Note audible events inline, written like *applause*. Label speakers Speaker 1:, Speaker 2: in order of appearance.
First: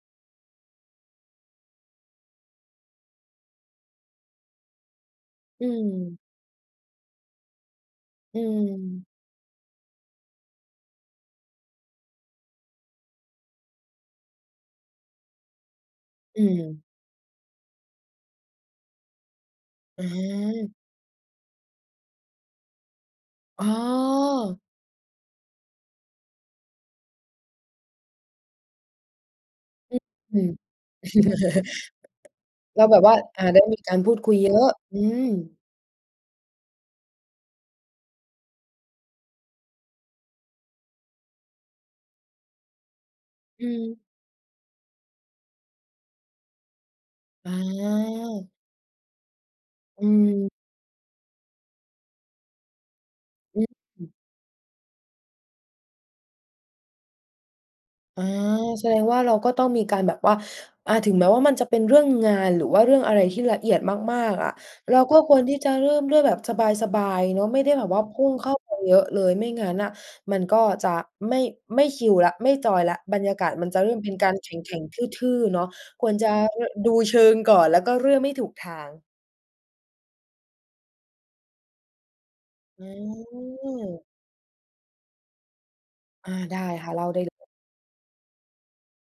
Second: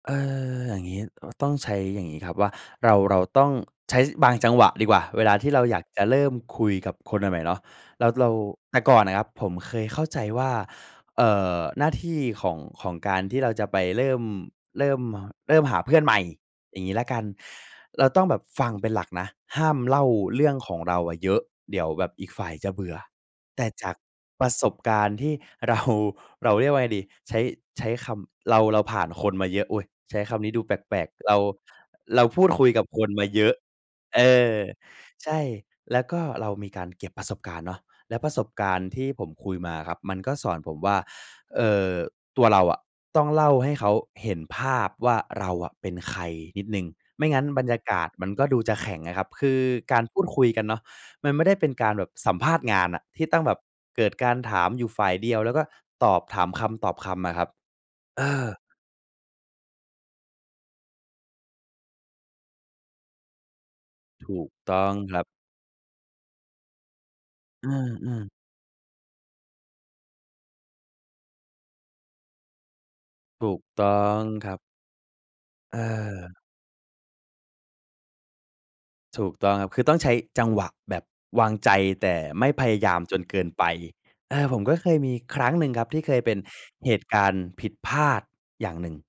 Speaker 1: เออ อย่างงี้ เอ่อ ต้องใช้อย่างงี้ครับ ว่าเรา เราต้องใช้บางจังหวะดีกว่า เวลาที่เรา
Speaker 2: อื
Speaker 1: อยากจะเร
Speaker 2: ม
Speaker 1: ิ่มคุยกับคนใหม่ ๆ เนาะ แล้วเรา
Speaker 2: อื
Speaker 1: แต่ก่อน
Speaker 2: ม
Speaker 1: น่ะครับ ผมเคยเข้าใจว่า เอ่อ หน้าที่ของ ของการที่เราจะไปเริ่ม เริ่ม ม เริ่มหาเพื่อนใหม่
Speaker 2: อื
Speaker 1: อย่
Speaker 2: ม
Speaker 1: างงี้แล้วกัน เราต้องแบบฟังเป็นหลักนะ ห้ามเล่าเรื่องข
Speaker 2: อา
Speaker 1: องเราอะเยอะ เดี๋ยวแบบอีกฝ่ายจะเบื่อ แต
Speaker 2: อ๋
Speaker 1: ่จากประ
Speaker 2: อ
Speaker 1: สบการณ์ที่ เรา เราเรียกว่าไงดี ใช้ ใช้คำ เรา เราผ่านคนมาเยอะ อุ๊ย!
Speaker 2: อ
Speaker 1: ใช้ค
Speaker 2: อื
Speaker 1: ำนี
Speaker 2: ม
Speaker 1: ้ดูแปลก ๆ เรา
Speaker 2: *laughs*
Speaker 1: เราพูดคุย
Speaker 2: เ
Speaker 1: ก
Speaker 2: ร
Speaker 1: ั
Speaker 2: า
Speaker 1: บ
Speaker 2: แบ
Speaker 1: ค
Speaker 2: บว
Speaker 1: น
Speaker 2: ่า
Speaker 1: มาเ
Speaker 2: อ
Speaker 1: ย
Speaker 2: ่า
Speaker 1: อะ
Speaker 2: ต้องมีการพูด
Speaker 1: เอ
Speaker 2: คุยเย
Speaker 1: อ
Speaker 2: อะ อื
Speaker 1: ใ
Speaker 2: ม
Speaker 1: ช่ แล้วก็เรามีการเก็บประสบการณ์เนาะ และประสบการณ์ที่ผมคุยมาครับ มันก็สอนผมว่า เอ่อ ตัวเราอะต้องเล่า
Speaker 2: อ
Speaker 1: ใ
Speaker 2: ื
Speaker 1: ห้เขา
Speaker 2: ม
Speaker 1: เห็นภาพว่าเราอะเป็นใครนิดหนึ่ง ไม่งั้น
Speaker 2: อา
Speaker 1: บรรยากาศมันก็ดูจะแข็งอะครับ คือกา
Speaker 2: อ
Speaker 1: รพูดคุย
Speaker 2: ืม
Speaker 1: กันเนาะ มันไม่ได้เป็นการแบบสัมภาษณ์งานอะ ที่ต้องแบบ
Speaker 2: อ
Speaker 1: เก
Speaker 2: ื
Speaker 1: ิ
Speaker 2: อ
Speaker 1: ดการถามอยู่ฝ่ายเดียว แล้วก็ตอบ ถามคำตอบคำอะครับ
Speaker 2: อ
Speaker 1: เ
Speaker 2: า
Speaker 1: ออ
Speaker 2: แสดงว่าเราก็ต้องมีการแบบว่า อา ถึงแม้ว่ามันจะเป็นเรื่องงาน หรือว่าเรื่องอะไรที่ละเอียดมา
Speaker 1: ถ
Speaker 2: ก
Speaker 1: ู
Speaker 2: ๆ อ
Speaker 1: ก
Speaker 2: ะ
Speaker 1: ต้อง
Speaker 2: เราก
Speaker 1: ค
Speaker 2: ็
Speaker 1: รับ
Speaker 2: ควรที่จะเริ่มด้วยแบบสบาย ๆ เนาะ ไม่
Speaker 1: อ
Speaker 2: ไ
Speaker 1: ื
Speaker 2: ด้แบบว่าพ
Speaker 1: ม
Speaker 2: ุ่
Speaker 1: ๆ
Speaker 2: งเข้าไปเยอะเลย ไม่งั้นน่ะมันก็จะไม่ ไม่คิวแล้ว ไม่จอยแล้ว บรรยากา
Speaker 1: ถ
Speaker 2: ศ
Speaker 1: ูก
Speaker 2: มันจะ
Speaker 1: ต
Speaker 2: เริ่
Speaker 1: ้
Speaker 2: ม
Speaker 1: อ
Speaker 2: เป็น
Speaker 1: ง
Speaker 2: การ
Speaker 1: ค
Speaker 2: แข
Speaker 1: รับ
Speaker 2: ็ง ๆ ทื่อ ๆ เนาะ
Speaker 1: เ
Speaker 2: ควรจะ
Speaker 1: ออ
Speaker 2: ร ดูเชิงก่อน แล้วก็เริ่มไม่ถูกทาง
Speaker 1: ถูกต้องครับ คือต้องใช้จังหวะแบบวางใจ แต่ไม่พย
Speaker 2: อ
Speaker 1: า
Speaker 2: ื
Speaker 1: ยามจนเกินไป
Speaker 2: ม
Speaker 1: อา ผมก็เคยมีครั้งหนึ่งครับ ที่เคยเ
Speaker 2: อ
Speaker 1: ป
Speaker 2: า
Speaker 1: ็น
Speaker 2: ได้ค
Speaker 1: เ
Speaker 2: ่
Speaker 1: ห
Speaker 2: ะ เ
Speaker 1: ต
Speaker 2: ล่
Speaker 1: ุ
Speaker 2: า
Speaker 1: ก
Speaker 2: ได้
Speaker 1: า
Speaker 2: เ
Speaker 1: ร
Speaker 2: ล
Speaker 1: ณ
Speaker 2: ย
Speaker 1: ์ผิดพลาดอย่างหนึ่ง